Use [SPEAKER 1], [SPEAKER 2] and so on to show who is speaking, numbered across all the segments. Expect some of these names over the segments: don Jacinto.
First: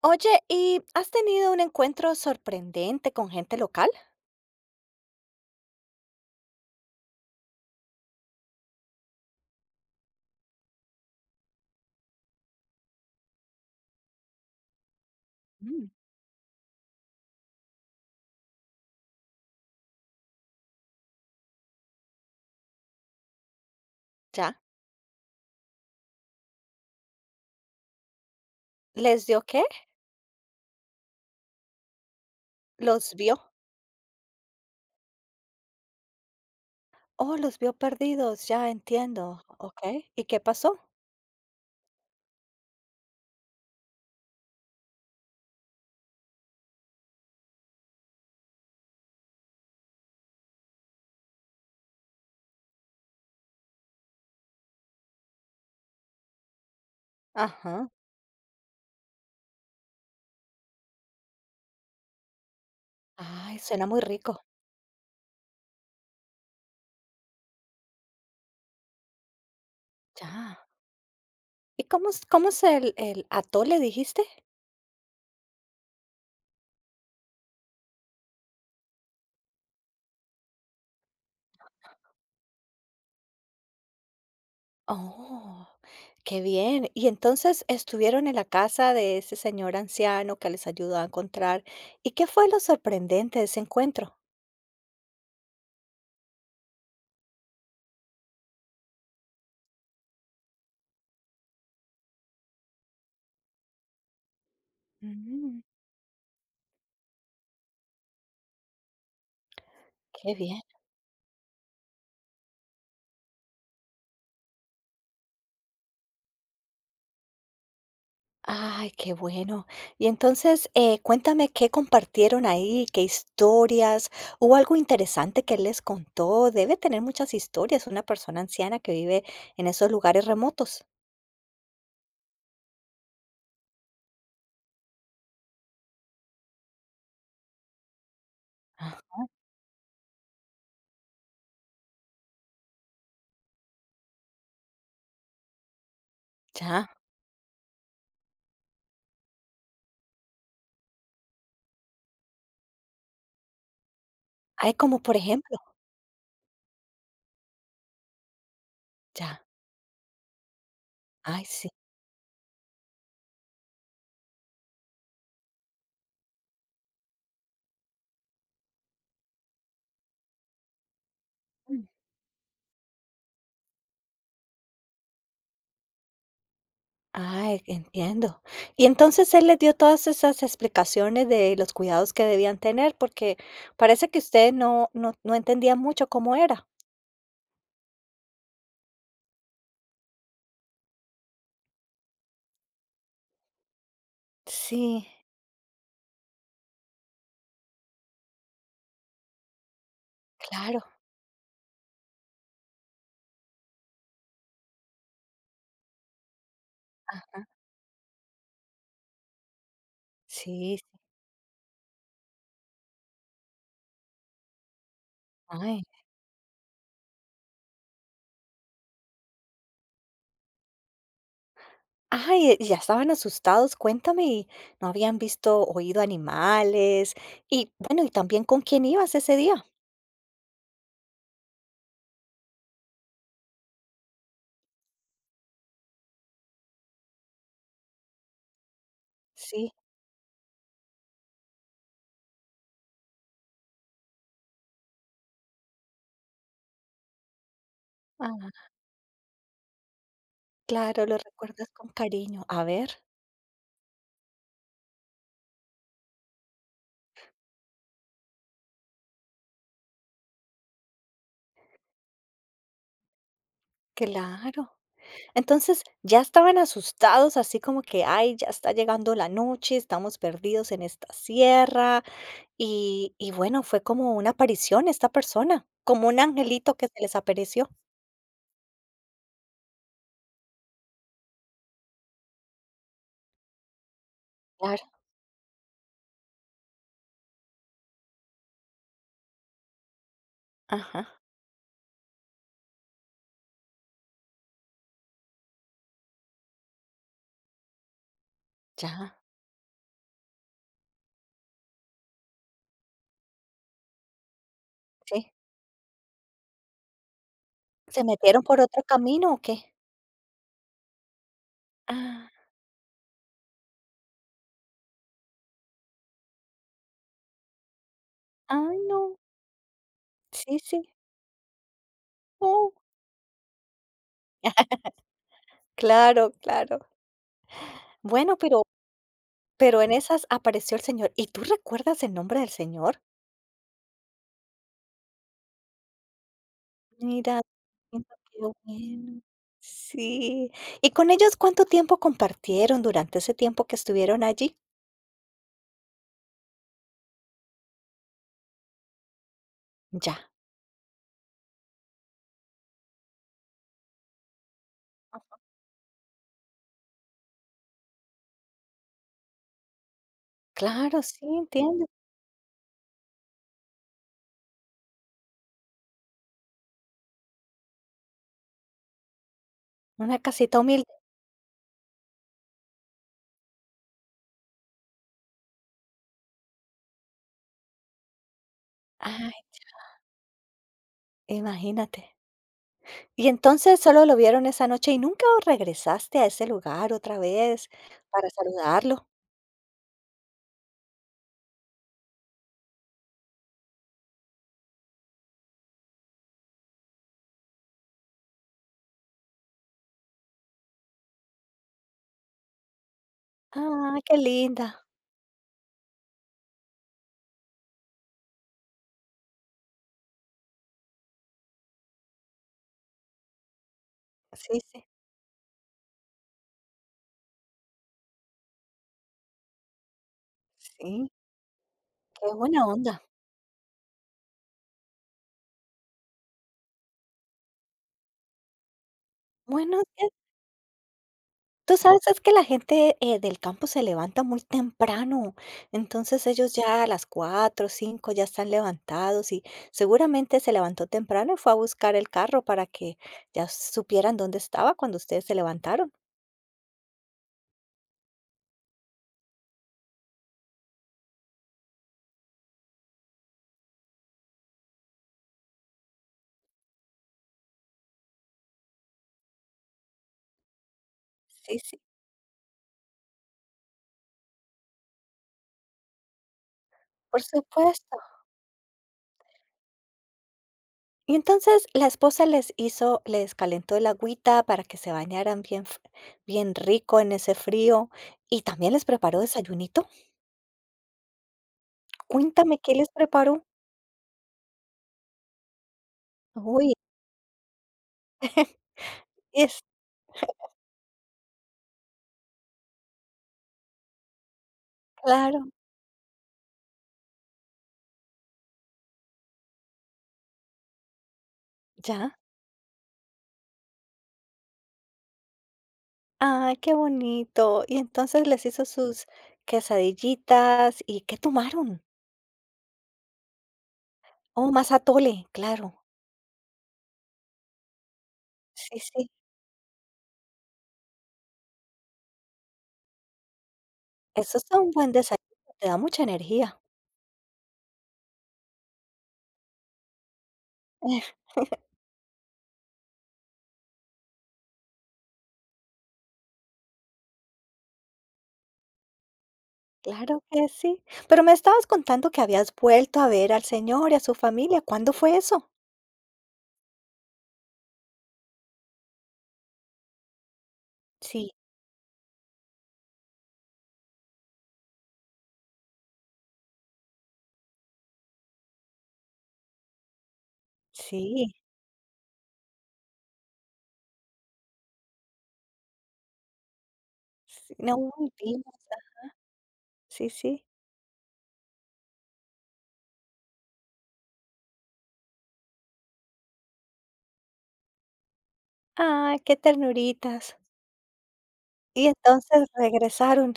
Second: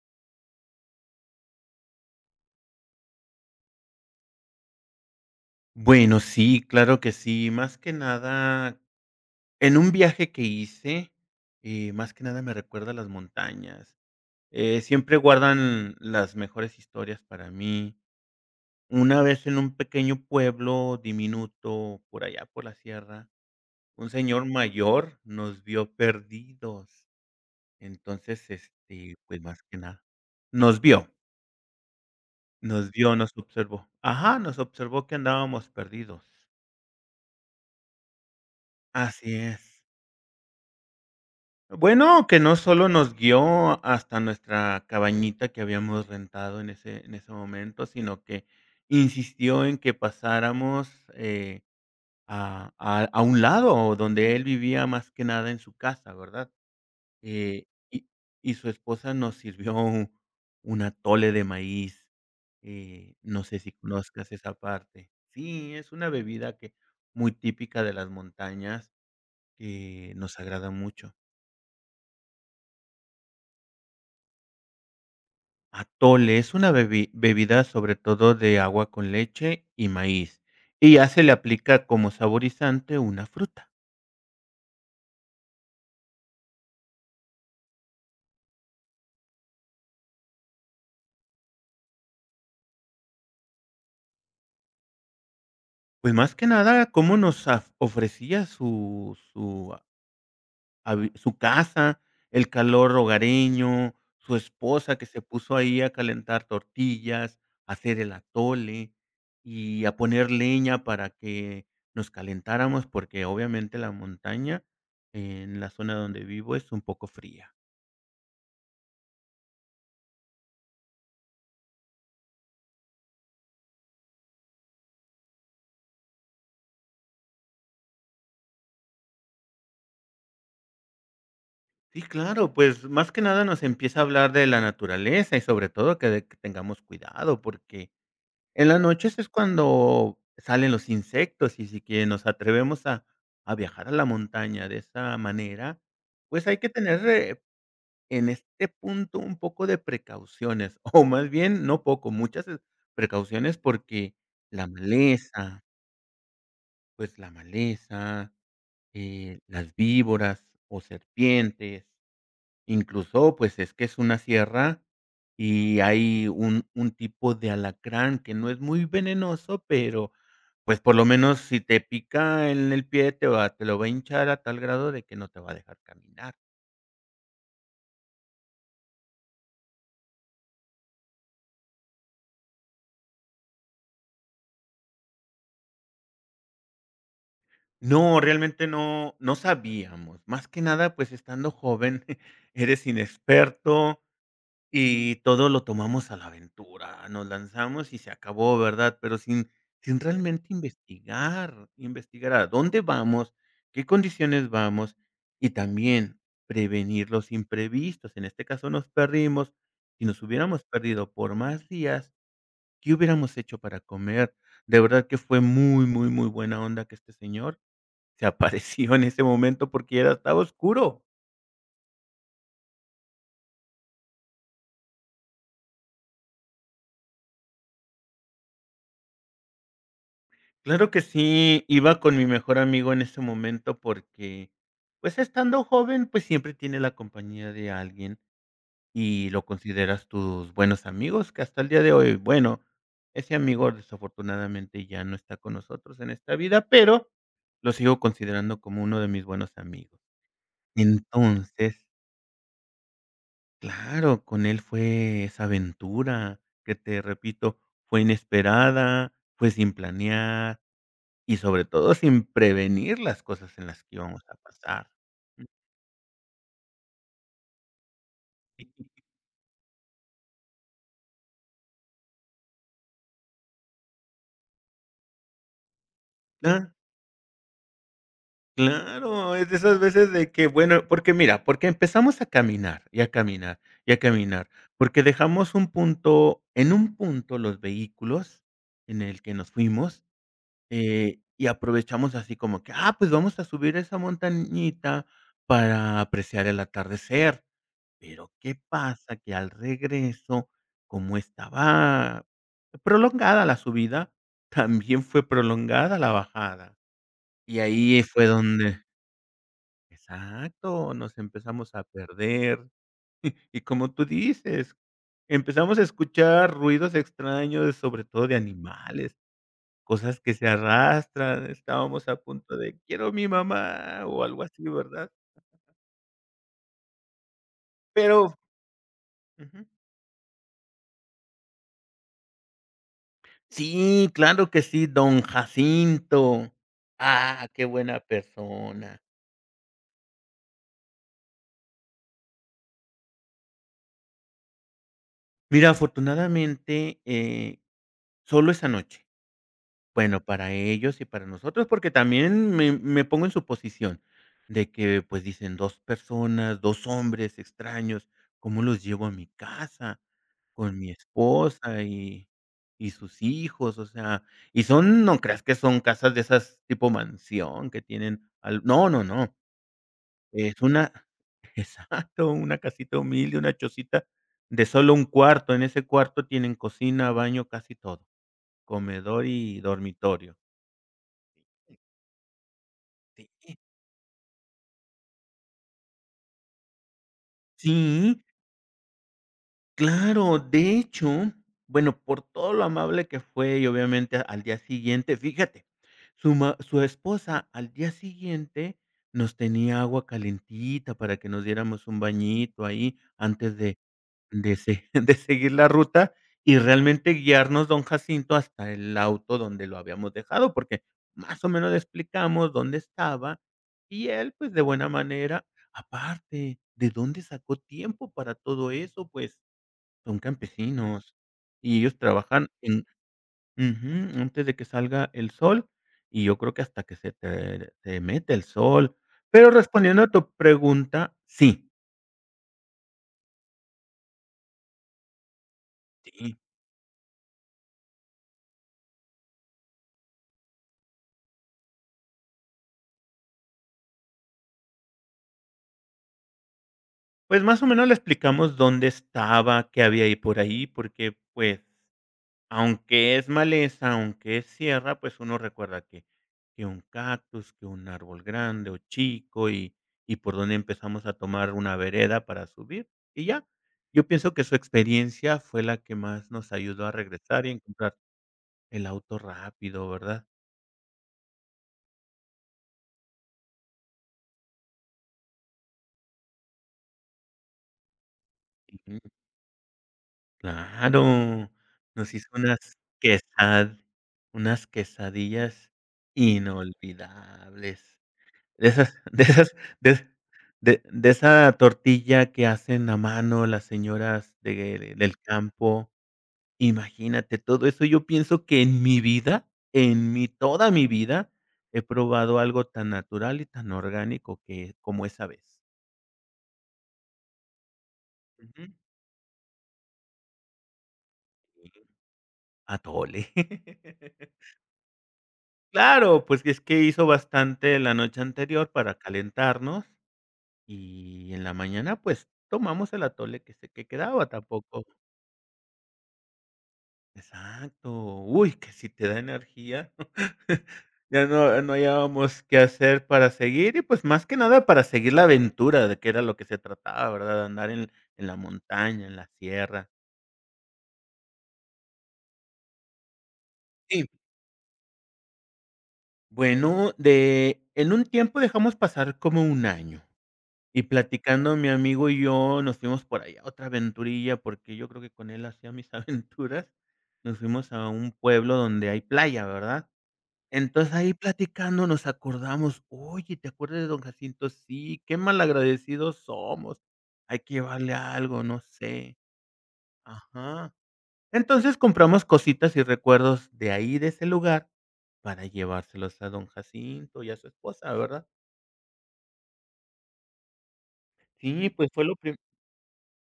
[SPEAKER 1] Oye, ¿y has tenido un encuentro sorprendente con gente local?
[SPEAKER 2] Bueno, sí, claro que sí. Más que nada, en un viaje que hice, más que nada me recuerda a las montañas. Siempre
[SPEAKER 1] Mm.
[SPEAKER 2] guardan las mejores historias para mí. Una vez en un pequeño pueblo diminuto por allá por la sierra, un señor
[SPEAKER 1] Ya.
[SPEAKER 2] mayor nos vio perdidos. Entonces,
[SPEAKER 1] ¿Les
[SPEAKER 2] pues
[SPEAKER 1] dio qué?
[SPEAKER 2] más que nada, nos vio, nos
[SPEAKER 1] ¿Los
[SPEAKER 2] vio, nos
[SPEAKER 1] vio?
[SPEAKER 2] observó. Ajá, nos observó que andábamos perdidos.
[SPEAKER 1] Oh, los vio perdidos, ya
[SPEAKER 2] Así
[SPEAKER 1] entiendo.
[SPEAKER 2] es.
[SPEAKER 1] Okey, ¿y qué pasó?
[SPEAKER 2] Bueno, que no solo nos guió hasta nuestra cabañita que habíamos rentado en ese momento, sino que insistió en que pasáramos, eh, a un lado donde él vivía más que nada en su casa, ¿verdad? Eh,
[SPEAKER 1] Ajá.
[SPEAKER 2] y y su esposa nos sirvió un atole de maíz, no
[SPEAKER 1] Ay,
[SPEAKER 2] sé si
[SPEAKER 1] suena muy
[SPEAKER 2] conozcas
[SPEAKER 1] rico.
[SPEAKER 2] esa parte. Sí, es una bebida que muy típica de las montañas que nos
[SPEAKER 1] Ya.
[SPEAKER 2] agrada mucho.
[SPEAKER 1] ¿Y cómo es el atole, dijiste?
[SPEAKER 2] Atole es una bebida sobre todo de agua con leche y maíz, y ya se le aplica como saborizante una fruta.
[SPEAKER 1] Oh, qué bien. Y entonces estuvieron en la casa de ese señor anciano que les ayudó a encontrar. ¿Y qué fue lo sorprendente de ese encuentro?
[SPEAKER 2] Pues más que nada, cómo nos ofrecía su casa, el calor hogareño, su esposa que se puso
[SPEAKER 1] Mm.
[SPEAKER 2] ahí a calentar tortillas, a hacer el atole y a poner
[SPEAKER 1] Qué bien.
[SPEAKER 2] leña para que nos calentáramos, porque obviamente la montaña en la zona donde vivo es un poco fría.
[SPEAKER 1] Ay, qué bueno. Y entonces, cuéntame qué compartieron ahí, qué historias, hubo algo interesante que él les contó. Debe tener muchas historias una persona anciana que vive en esos lugares remotos.
[SPEAKER 2] Sí, claro, pues más que nada nos empieza a hablar de la naturaleza y sobre todo que, que tengamos cuidado, porque en las
[SPEAKER 1] Ah,
[SPEAKER 2] noches es cuando salen los insectos y si que nos atrevemos a viajar a la montaña de esa manera, pues hay que
[SPEAKER 1] ya.
[SPEAKER 2] tener en este punto un poco de precauciones, o más bien no poco, muchas precauciones porque la
[SPEAKER 1] Ay, como por ejemplo,
[SPEAKER 2] maleza, pues la maleza,
[SPEAKER 1] ya.
[SPEAKER 2] las víboras o
[SPEAKER 1] Ay, sí.
[SPEAKER 2] serpientes. Incluso, pues, es que es una sierra y hay un tipo de alacrán que no es muy venenoso, pero, pues, por lo menos si te pica en el pie, te lo va a hinchar a tal grado de que no te va a dejar caminar.
[SPEAKER 1] Ah, entiendo. Y entonces él les dio todas esas explicaciones de los cuidados que debían tener, porque parece que usted no, no, no entendía mucho cómo era.
[SPEAKER 2] No, realmente no sabíamos. Más que nada, pues, estando joven, eres inexperto.
[SPEAKER 1] Sí,
[SPEAKER 2] Y todo lo tomamos a la aventura, nos lanzamos y se acabó, ¿verdad? Pero sin realmente
[SPEAKER 1] claro.
[SPEAKER 2] investigar, investigar a dónde vamos, qué condiciones vamos y también prevenir los
[SPEAKER 1] Ah,
[SPEAKER 2] imprevistos. En este caso nos perdimos, si nos hubiéramos
[SPEAKER 1] sí, sí.
[SPEAKER 2] perdido por más días, ¿qué hubiéramos hecho para comer? De verdad que fue
[SPEAKER 1] Ay.
[SPEAKER 2] muy, muy, muy buena onda que este señor se apareció en ese momento porque ya estaba oscuro.
[SPEAKER 1] Ay, ya estaban asustados, cuéntame, y no habían visto, oído animales, y bueno, y también con quién ibas ese día.
[SPEAKER 2] Claro que sí, iba con mi mejor amigo en ese momento porque, pues, estando joven, pues, siempre tiene la compañía de alguien y lo
[SPEAKER 1] Sí,
[SPEAKER 2] consideras tus buenos amigos, que hasta el día de hoy, bueno, ese amigo desafortunadamente ya no está con nosotros en esta vida, pero lo sigo
[SPEAKER 1] ah,
[SPEAKER 2] considerando como uno de mis buenos amigos.
[SPEAKER 1] claro, lo recuerdas
[SPEAKER 2] Entonces,
[SPEAKER 1] con cariño. A ver,
[SPEAKER 2] claro, con él fue esa aventura que te repito, fue inesperada, fue sin planear, y sobre todo sin prevenir las cosas en las que íbamos a
[SPEAKER 1] claro.
[SPEAKER 2] pasar.
[SPEAKER 1] Entonces, ya estaban asustados, así como que, ay, ya está llegando la noche, estamos perdidos en esta sierra. Y bueno, fue como una aparición esta persona, como un
[SPEAKER 2] Cla
[SPEAKER 1] angelito que se les apareció.
[SPEAKER 2] claro, es de esas veces de que, bueno, porque mira, porque empezamos a caminar, y a caminar, y a caminar,
[SPEAKER 1] Claro.
[SPEAKER 2] porque dejamos un punto en un punto los vehículos en el que nos fuimos,
[SPEAKER 1] Ajá,
[SPEAKER 2] y aprovechamos así como que: "Ah, pues vamos a subir esa montañita para apreciar el atardecer". Pero, ¿qué pasa?
[SPEAKER 1] ya,
[SPEAKER 2] Que al regreso, como estaba prolongada la subida, también fue
[SPEAKER 1] sí.
[SPEAKER 2] prolongada la bajada. Y ahí
[SPEAKER 1] ¿Se
[SPEAKER 2] fue
[SPEAKER 1] metieron por
[SPEAKER 2] donde.
[SPEAKER 1] otro camino o qué?
[SPEAKER 2] Exacto, nos empezamos a
[SPEAKER 1] Ah,
[SPEAKER 2] perder. Y como tú dices, empezamos a escuchar ruidos extraños, sobre todo de
[SPEAKER 1] ay,
[SPEAKER 2] animales,
[SPEAKER 1] no.
[SPEAKER 2] cosas que se
[SPEAKER 1] Sí, sí.
[SPEAKER 2] arrastran. Estábamos a punto
[SPEAKER 1] Oh,
[SPEAKER 2] de: "Quiero mi mamá", o algo así, ¿verdad?
[SPEAKER 1] claro, claro. Bueno,
[SPEAKER 2] Pero ujú.
[SPEAKER 1] pero en esas apareció el Señor. ¿Y tú recuerdas el nombre del Señor?
[SPEAKER 2] Sí, claro que sí, don Jacinto.
[SPEAKER 1] Mira,
[SPEAKER 2] Ah, qué buena
[SPEAKER 1] siento que yo,
[SPEAKER 2] persona.
[SPEAKER 1] bueno. Sí. ¿Y con ellos cuánto tiempo compartieron durante ese tiempo que estuvieron allí?
[SPEAKER 2] Mira, afortunadamente, solo esa noche.
[SPEAKER 1] Ya.
[SPEAKER 2] Bueno, para ellos y para nosotros, porque también me pongo en su posición de que, pues,
[SPEAKER 1] Ah,
[SPEAKER 2] dicen: 2 personas, 2 hombres extraños, ¿cómo los llevo a mi casa con mi
[SPEAKER 1] claro, sí,
[SPEAKER 2] esposa
[SPEAKER 1] entiendo.
[SPEAKER 2] y sus hijos?". O sea, y son no creas que son casas de esas tipo mansión que tienen al no, no, no,
[SPEAKER 1] Una casita
[SPEAKER 2] es
[SPEAKER 1] humilde.
[SPEAKER 2] una. Exacto, una casita humilde, una chocita de solo un cuarto. En ese cuarto tienen cocina, baño, casi todo, comedor
[SPEAKER 1] Ay,
[SPEAKER 2] y dormitorio.
[SPEAKER 1] imagínate. Y
[SPEAKER 2] Sí.
[SPEAKER 1] entonces solo lo vieron esa noche y nunca regresaste a ese lugar otra vez
[SPEAKER 2] Sí,
[SPEAKER 1] para saludarlo.
[SPEAKER 2] claro. De hecho, bueno, por todo lo amable que fue y obviamente al día siguiente, fíjate, su esposa al día siguiente nos tenía agua calentita para que nos diéramos un bañito ahí antes
[SPEAKER 1] Ah, qué
[SPEAKER 2] de
[SPEAKER 1] linda.
[SPEAKER 2] se de seguir la ruta y realmente guiarnos don Jacinto hasta el auto donde lo habíamos dejado, porque más o menos le explicamos dónde estaba y él, pues,
[SPEAKER 1] Sí,
[SPEAKER 2] de
[SPEAKER 1] sí.
[SPEAKER 2] buena manera aparte, ¿de dónde sacó tiempo para todo eso? Pues, son
[SPEAKER 1] Sí,
[SPEAKER 2] campesinos y ellos
[SPEAKER 1] qué
[SPEAKER 2] trabajan
[SPEAKER 1] buena
[SPEAKER 2] en.
[SPEAKER 1] onda.
[SPEAKER 2] Ujú, antes de que salga el sol, y yo creo que hasta que se mete el sol. Pero
[SPEAKER 1] Bueno,
[SPEAKER 2] respondiendo a tu pregunta, sí,
[SPEAKER 1] tú sabes, es que la gente, del campo se levanta muy temprano, entonces
[SPEAKER 2] sí.
[SPEAKER 1] ellos ya a las 4, 5 ya están levantados y seguramente se levantó temprano y fue a buscar el carro para que ya supieran dónde estaba cuando ustedes se levantaron.
[SPEAKER 2] Pues, más o menos le explicamos dónde estaba, qué había ahí por ahí, porque, pues, aunque es maleza, aunque es sierra, pues, uno recuerda que un cactus, que un árbol grande o chico, y por dónde empezamos a tomar
[SPEAKER 1] Sí,
[SPEAKER 2] una
[SPEAKER 1] sí,
[SPEAKER 2] vereda para subir, y ya. Yo pienso que su experiencia fue la que más nos ayudó a
[SPEAKER 1] por
[SPEAKER 2] regresar y
[SPEAKER 1] supuesto.
[SPEAKER 2] encontrar el auto rápido, ¿verdad?
[SPEAKER 1] Y entonces la esposa les hizo les calentó el agüita para que se bañaran bien rico en ese frío y también les preparó desayunito.
[SPEAKER 2] Claro, nos hizo
[SPEAKER 1] Cuéntame, ¿qué les preparó?
[SPEAKER 2] unas quesadillas
[SPEAKER 1] Uy,
[SPEAKER 2] inolvidables. De esas
[SPEAKER 1] es
[SPEAKER 2] de de esa tortilla que hacen a mano las señoras de del
[SPEAKER 1] claro,
[SPEAKER 2] campo. Imagínate, todo eso yo pienso que en mi vida, en mi toda mi vida, he
[SPEAKER 1] ya.
[SPEAKER 2] probado algo tan natural y tan orgánico que como esa vez.
[SPEAKER 1] Ah, qué bonito. Y entonces les
[SPEAKER 2] Ujú.
[SPEAKER 1] hizo sus quesadillitas, ¿y qué
[SPEAKER 2] Sí,
[SPEAKER 1] tomaron?
[SPEAKER 2] atole.
[SPEAKER 1] Oh, más atole, claro.
[SPEAKER 2] Claro, pues es que hizo bastante la noche anterior
[SPEAKER 1] Sí,
[SPEAKER 2] para
[SPEAKER 1] sí.
[SPEAKER 2] calentarnos y en la mañana, pues, tomamos el atole que quedaba,
[SPEAKER 1] Eso es un
[SPEAKER 2] tampoco.
[SPEAKER 1] buen desayuno, te da mucha energía.
[SPEAKER 2] Exacto. Uy, que si te da energía.
[SPEAKER 1] Eh,
[SPEAKER 2] Ya no hallábamos qué hacer para seguir y, pues, más que nada para seguir la aventura de que era lo que se trataba, ¿verdad? Andar en la montaña, en la sierra.
[SPEAKER 1] claro que sí. Pero me estabas contando que habías vuelto a ver al señor y a
[SPEAKER 2] Sí,
[SPEAKER 1] su familia, ¿cuándo fue eso?
[SPEAKER 2] bueno, de en un tiempo dejamos pasar como un año. Y
[SPEAKER 1] Sí,
[SPEAKER 2] platicando mi amigo y yo, nos fuimos por allá a otra aventurilla, porque yo creo que con él hacía mis aventuras. Nos fuimos a un pueblo donde hay playa, ¿verdad? Entonces, ahí
[SPEAKER 1] sí,
[SPEAKER 2] platicando nos acordamos: "Oye, ¿te acuerdas de don Jacinto? Sí, qué malagradecidos somos. Hay
[SPEAKER 1] sí,
[SPEAKER 2] que
[SPEAKER 1] no,
[SPEAKER 2] llevarle
[SPEAKER 1] muy bien,
[SPEAKER 2] algo,
[SPEAKER 1] o
[SPEAKER 2] no
[SPEAKER 1] sea,
[SPEAKER 2] sé".
[SPEAKER 1] sí, sí.
[SPEAKER 2] Ajá. Entonces, compramos cositas y recuerdos de ahí, de ese lugar, para llevárselos a don Jacinto y a su esposa, ¿verdad?
[SPEAKER 1] Ah, qué ternuritas.
[SPEAKER 2] Sí,
[SPEAKER 1] Y
[SPEAKER 2] pues, fue lo prim
[SPEAKER 1] entonces regresaron,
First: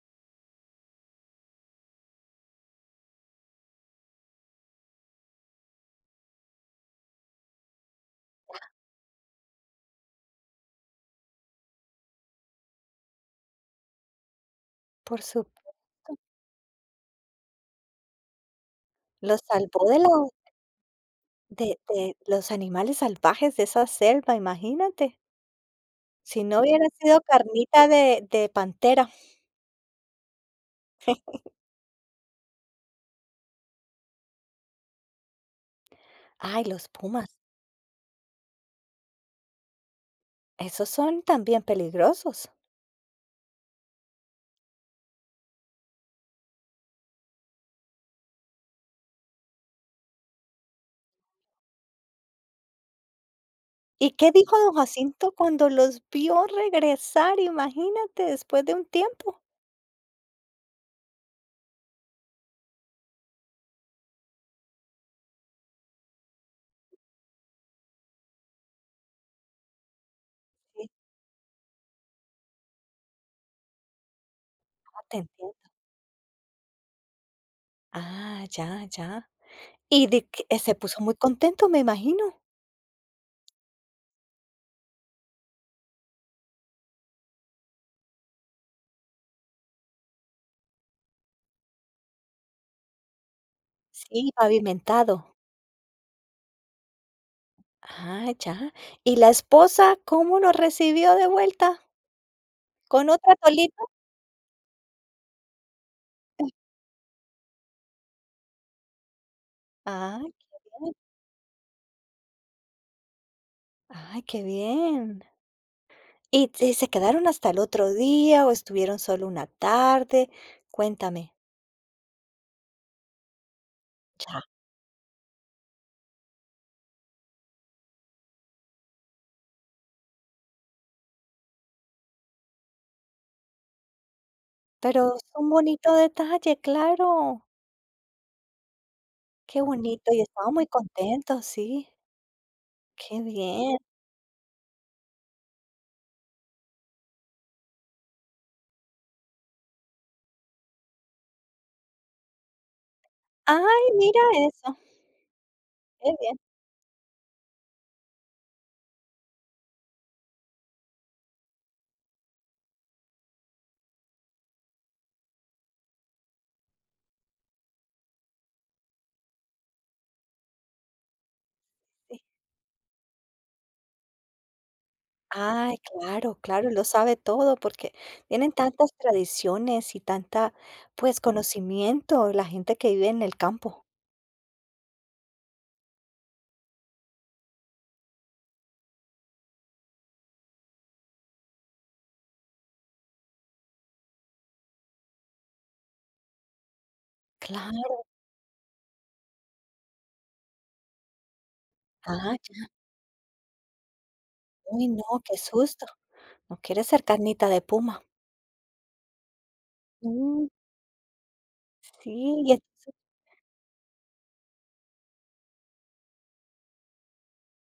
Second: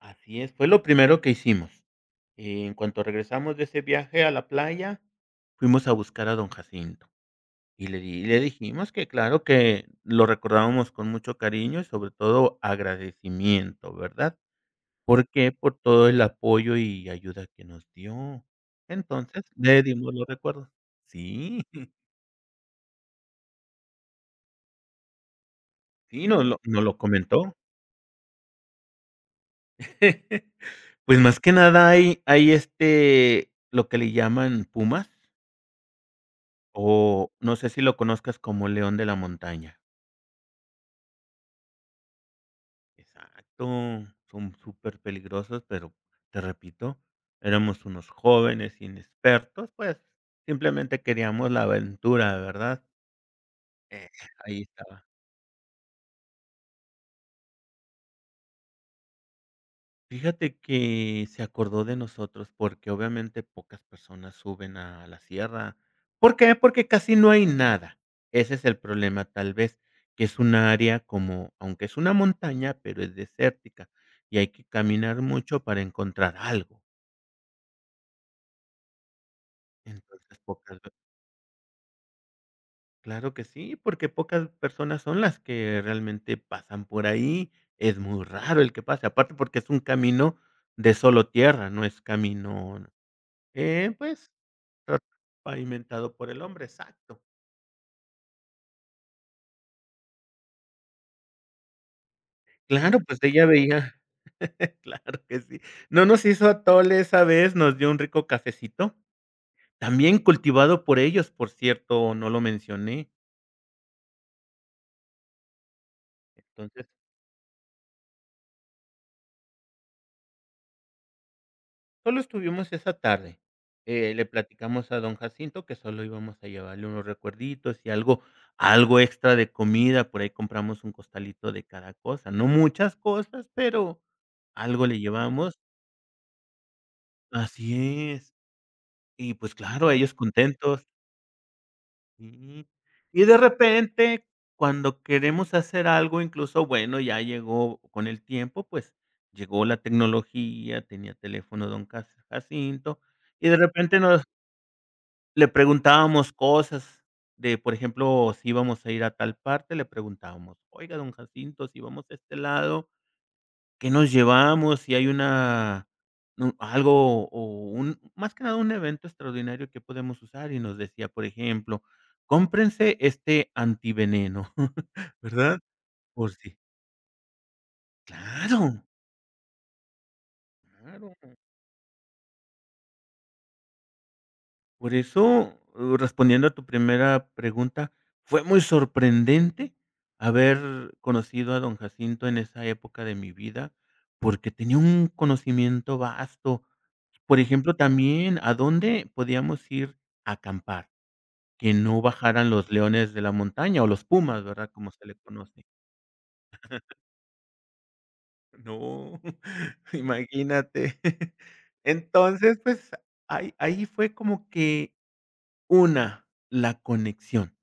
[SPEAKER 2] así es, fue lo primero que hicimos. Y en cuanto regresamos de ese viaje a la playa, fuimos a buscar a don Jacinto y le dijimos que claro que lo recordábamos con mucho cariño y sobre todo agradecimiento, ¿verdad?
[SPEAKER 1] por su.
[SPEAKER 2] Por todo el apoyo y ayuda que nos dio.
[SPEAKER 1] Los
[SPEAKER 2] Entonces, le
[SPEAKER 1] salvó de la
[SPEAKER 2] dimos los recuerdos. Sí,
[SPEAKER 1] De de los animales salvajes de esa selva, imagínate.
[SPEAKER 2] sí,
[SPEAKER 1] Si
[SPEAKER 2] nos lo
[SPEAKER 1] no
[SPEAKER 2] nos
[SPEAKER 1] hubiera
[SPEAKER 2] lo
[SPEAKER 1] sido
[SPEAKER 2] comentó.
[SPEAKER 1] carnita de pantera.
[SPEAKER 2] Pues, más que nada hay lo que le llaman pumas,
[SPEAKER 1] Ay, los pumas,
[SPEAKER 2] o no sé si lo conozcas como león de la montaña.
[SPEAKER 1] esos son también peligrosos.
[SPEAKER 2] Exacto, son superpeligrosos, pero te repito, éramos unos jóvenes inexpertos, pues, simplemente queríamos la aventura, ¿verdad? Eh.
[SPEAKER 1] ¿Y qué dijo
[SPEAKER 2] Ahí
[SPEAKER 1] don
[SPEAKER 2] estaba.
[SPEAKER 1] Jacinto cuando los vio regresar? Imagínate, después de un tiempo.
[SPEAKER 2] Fíjate que se acordó de nosotros, porque obviamente pocas personas suben a la sierra. ¿Por qué? Porque casi no hay nada. Ese es el problema, tal vez, que es un
[SPEAKER 1] Sí,
[SPEAKER 2] área como aunque es una montaña, pero es desértica, y hay que
[SPEAKER 1] ah, te
[SPEAKER 2] caminar
[SPEAKER 1] entiendo.
[SPEAKER 2] mucho para encontrar algo.
[SPEAKER 1] Ah, ya, ya. Y de
[SPEAKER 2] Entonces,
[SPEAKER 1] que se
[SPEAKER 2] pocas.
[SPEAKER 1] puso muy contento, me imagino.
[SPEAKER 2] Claro que sí, porque pocas personas son las que realmente pasan por ahí. Es muy raro el que pase, aparte porque es un camino de solo tierra, no es camino, pues,
[SPEAKER 1] Sí,
[SPEAKER 2] tra-
[SPEAKER 1] pavimentado.
[SPEAKER 2] pavimentado por el hombre, exacto.
[SPEAKER 1] Ah, ya. ¿Y la esposa cómo lo recibió de vuelta?
[SPEAKER 2] Claro,
[SPEAKER 1] ¿Con
[SPEAKER 2] pues
[SPEAKER 1] otra
[SPEAKER 2] ella
[SPEAKER 1] atolita?
[SPEAKER 2] veía, claro que sí. No nos hizo atole esa vez, nos dio un rico cafecito, también
[SPEAKER 1] Ah, qué
[SPEAKER 2] cultivado
[SPEAKER 1] bien.
[SPEAKER 2] por ellos, por cierto, no lo mencioné.
[SPEAKER 1] Ay, qué bien. Y
[SPEAKER 2] Entonces.
[SPEAKER 1] se quedaron hasta el otro día o estuvieron solo una tarde? Cuéntame.
[SPEAKER 2] Solo estuvimos esa tarde. Le
[SPEAKER 1] Ya.
[SPEAKER 2] platicamos a don Jacinto que solo íbamos a llevarle unos recuerditos y algo extra de comida, por ahí compramos un costalito de cada cosa, no muchas cosas, pero algo le
[SPEAKER 1] Pero es un
[SPEAKER 2] llevamos.
[SPEAKER 1] bonito detalle, claro.
[SPEAKER 2] Así es. Y, pues,
[SPEAKER 1] Qué
[SPEAKER 2] claro,
[SPEAKER 1] bonito.
[SPEAKER 2] ellos
[SPEAKER 1] Y estaban muy
[SPEAKER 2] contentos.
[SPEAKER 1] contentos, sí.
[SPEAKER 2] Sí.
[SPEAKER 1] Qué
[SPEAKER 2] Y de
[SPEAKER 1] bien.
[SPEAKER 2] repente, cuando queremos hacer algo, incluso, bueno, ya llegó con el tiempo, pues, llegó la tecnología, tenía teléfono don Cas Jacinto, y de
[SPEAKER 1] Ay,
[SPEAKER 2] repente
[SPEAKER 1] mira
[SPEAKER 2] nos
[SPEAKER 1] eso.
[SPEAKER 2] Le
[SPEAKER 1] Qué
[SPEAKER 2] preguntábamos
[SPEAKER 1] bien,
[SPEAKER 2] cosas de, por ejemplo, si íbamos a ir a tal parte, le preguntábamos: "Oiga, don Jacinto, si vamos a este lado, ¿qué nos llevamos? Si hay una un algo o un más que nada un evento extraordinario que podemos usar", y nos decía, por ejemplo:
[SPEAKER 1] sí.
[SPEAKER 2] "Cómprense este antiveneno", ¿verdad?
[SPEAKER 1] Ay,
[SPEAKER 2] Por
[SPEAKER 1] claro,
[SPEAKER 2] si.
[SPEAKER 1] claro, lo sabe todo porque tienen
[SPEAKER 2] Claro,
[SPEAKER 1] tantas tradiciones y tanta,
[SPEAKER 2] claro.
[SPEAKER 1] pues, conocimiento la gente que vive en el campo.
[SPEAKER 2] Por eso, respondiendo a tu primera pregunta, fue muy sorprendente haber conocido a don Jacinto en esa época de mi vida, porque tenía un conocimiento vasto. Por ejemplo,
[SPEAKER 1] Claro.
[SPEAKER 2] también a dónde podíamos ir a acampar, que no
[SPEAKER 1] Ah,
[SPEAKER 2] bajaran
[SPEAKER 1] ya.
[SPEAKER 2] los leones de la montaña o los pumas, ¿verdad?
[SPEAKER 1] Uy,
[SPEAKER 2] Como
[SPEAKER 1] no,
[SPEAKER 2] se le
[SPEAKER 1] qué
[SPEAKER 2] conoce.
[SPEAKER 1] susto. No quiere ser carnita de puma.
[SPEAKER 2] No,
[SPEAKER 1] Mm,
[SPEAKER 2] imagínate.
[SPEAKER 1] sí, y
[SPEAKER 2] Entonces, pues
[SPEAKER 1] entonces
[SPEAKER 2] ahí fue como que la conexión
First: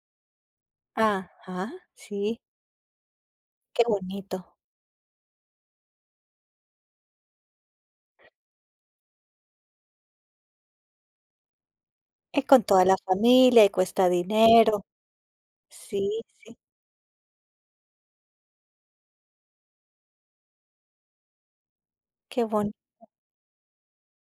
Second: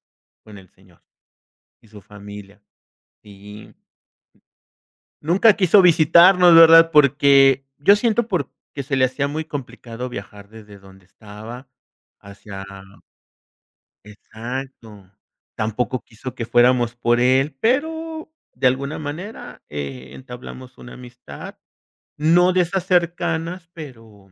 [SPEAKER 2] con el Señor.
[SPEAKER 1] ajá,
[SPEAKER 2] Y su
[SPEAKER 1] sí,
[SPEAKER 2] familia, sí.
[SPEAKER 1] qué bonito.
[SPEAKER 2] Nunca quiso visitarnos, ¿verdad? Porque yo siento porque se le hacía muy complicado viajar desde donde estaba
[SPEAKER 1] Es con
[SPEAKER 2] hacia.
[SPEAKER 1] toda la familia y cuesta dinero.
[SPEAKER 2] Exacto. Tampoco
[SPEAKER 1] Sí,
[SPEAKER 2] quiso que
[SPEAKER 1] sí,
[SPEAKER 2] fuéramos por él, pero de alguna manera, entablamos una amistad,
[SPEAKER 1] qué
[SPEAKER 2] no de
[SPEAKER 1] bonito.
[SPEAKER 2] esas cercanas, pero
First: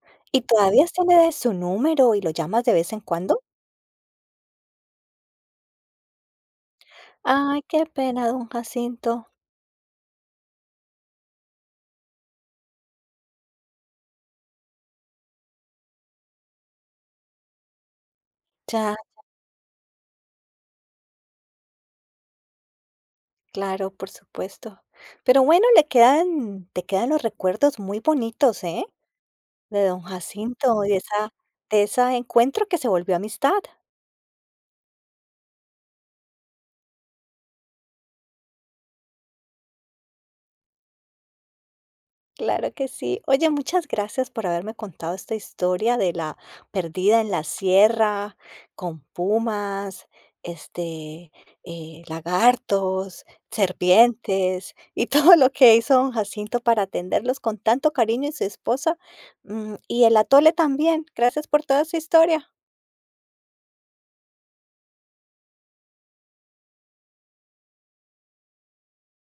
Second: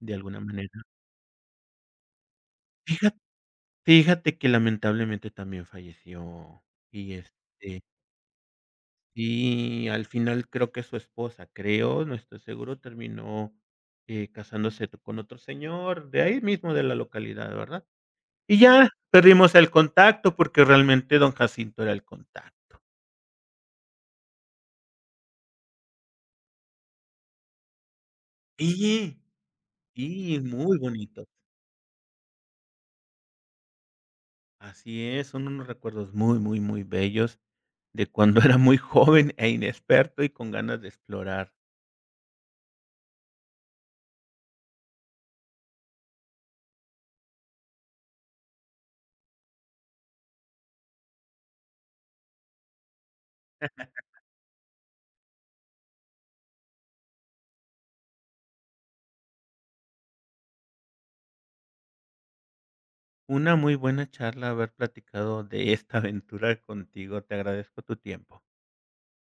[SPEAKER 2] de alguna
[SPEAKER 1] ¿Y
[SPEAKER 2] manera.
[SPEAKER 1] todavía tiene le su número y lo llamas de vez en
[SPEAKER 2] Fija
[SPEAKER 1] cuando?
[SPEAKER 2] Fíjate que lamentablemente también falleció y,
[SPEAKER 1] Ay,
[SPEAKER 2] este
[SPEAKER 1] qué pena, don Jacinto.
[SPEAKER 2] Y al final creo que su esposa, creo, no estoy seguro, terminó, casándose con otro señor de ahí mismo de la localidad, ¿verdad? Y ya
[SPEAKER 1] Ya,
[SPEAKER 2] perdimos el contacto porque realmente don Jacinto era el contacto.
[SPEAKER 1] claro, por supuesto. Pero bueno, le quedan te quedan los recuerdos muy bonitos, ¿eh?
[SPEAKER 2] Y,
[SPEAKER 1] De don
[SPEAKER 2] y muy
[SPEAKER 1] Jacinto, y de
[SPEAKER 2] bonito.
[SPEAKER 1] esa encuentro que se volvió amistad.
[SPEAKER 2] Así es, son unos recuerdos muy, muy, muy bellos de cuando era muy joven e inexperto y con ganas de explorar.
[SPEAKER 1] Claro que sí. Oye, muchas gracias por haberme contado esta historia de la perdida en la sierra, con pumas, este, lagartos, serpientes y todo lo que hizo don Jacinto para atenderlos con tanto cariño y su esposa, mm, y el atole también. Gracias por toda su historia.
[SPEAKER 2] Una muy buena charla haber platicado de esta aventura contigo. Te agradezco tu tiempo.